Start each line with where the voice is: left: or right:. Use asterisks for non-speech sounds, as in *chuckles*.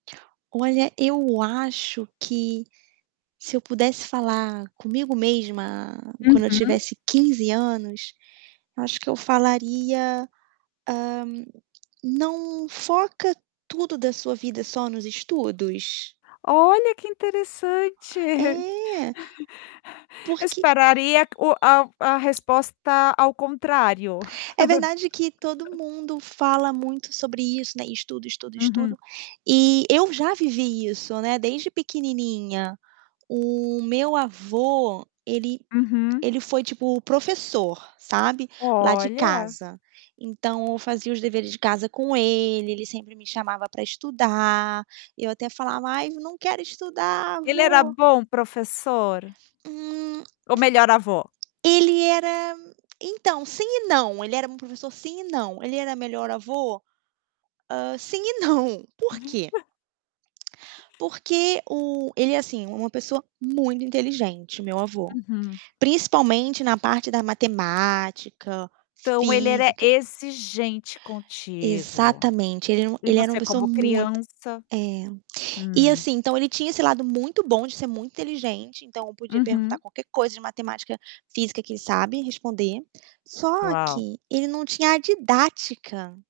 right: Olha, eu acho que, se eu pudesse falar comigo mesma quando eu
left: Uhum.
right: tivesse 15 anos, acho que eu falaria, hã: "Não foca tudo da sua vida só nos estudos".
left: Olha, que interessante. *laughs*
right: É.
left: Eu
right: Porque, hum
left: esperaria o a a resposta ao contrário.
right: É verdade que todo
left: *laughs*
right: mundo fala muito sobre isso, né. Estudo, estudo,
left: Uhum.
right: estudo, e eu já vivi isso, né, desde pequenininha. O meu avô, ele
left: Uhum.
right: ele foi, tipo, professor, sabe, lá de
left: Olha.
right: casa. Então, eu fazia os deveres de casa com ele, ele sempre me chamava para estudar. Eu até falava: "Ai, não quero estudar
left: Ele era
right: vô".
left: bom professor?
right: Hum.
left: Ou melhor avô?
right: Ele era então, sim e não, ele era meu professor, sim e não. Ele era o melhor avô? Hã, sim e não, porquê?
left: *chuckles*
right: Porque o ele é assim, uma pessoa muito inteligente, meu avô.
left: Uhum.
right: Principalmente na parte da matemática,
left: Então, ele era
right: física.
left: exigente contigo.
right: Exatamente. Ele era uma
left: E
right: ele era uma
left: você
right: pessoa
left: como
right: muito
left: criança
right: é, e
left: hum.
right: assim, então, ele tinha esse lado muito bom de ser muito inteligente, então, podia perguntar
left: Uhum.
right: qualquer coisa de matemática, física, que ele sabe responder, só
left: Uau.
right: que ele não tinha a didática.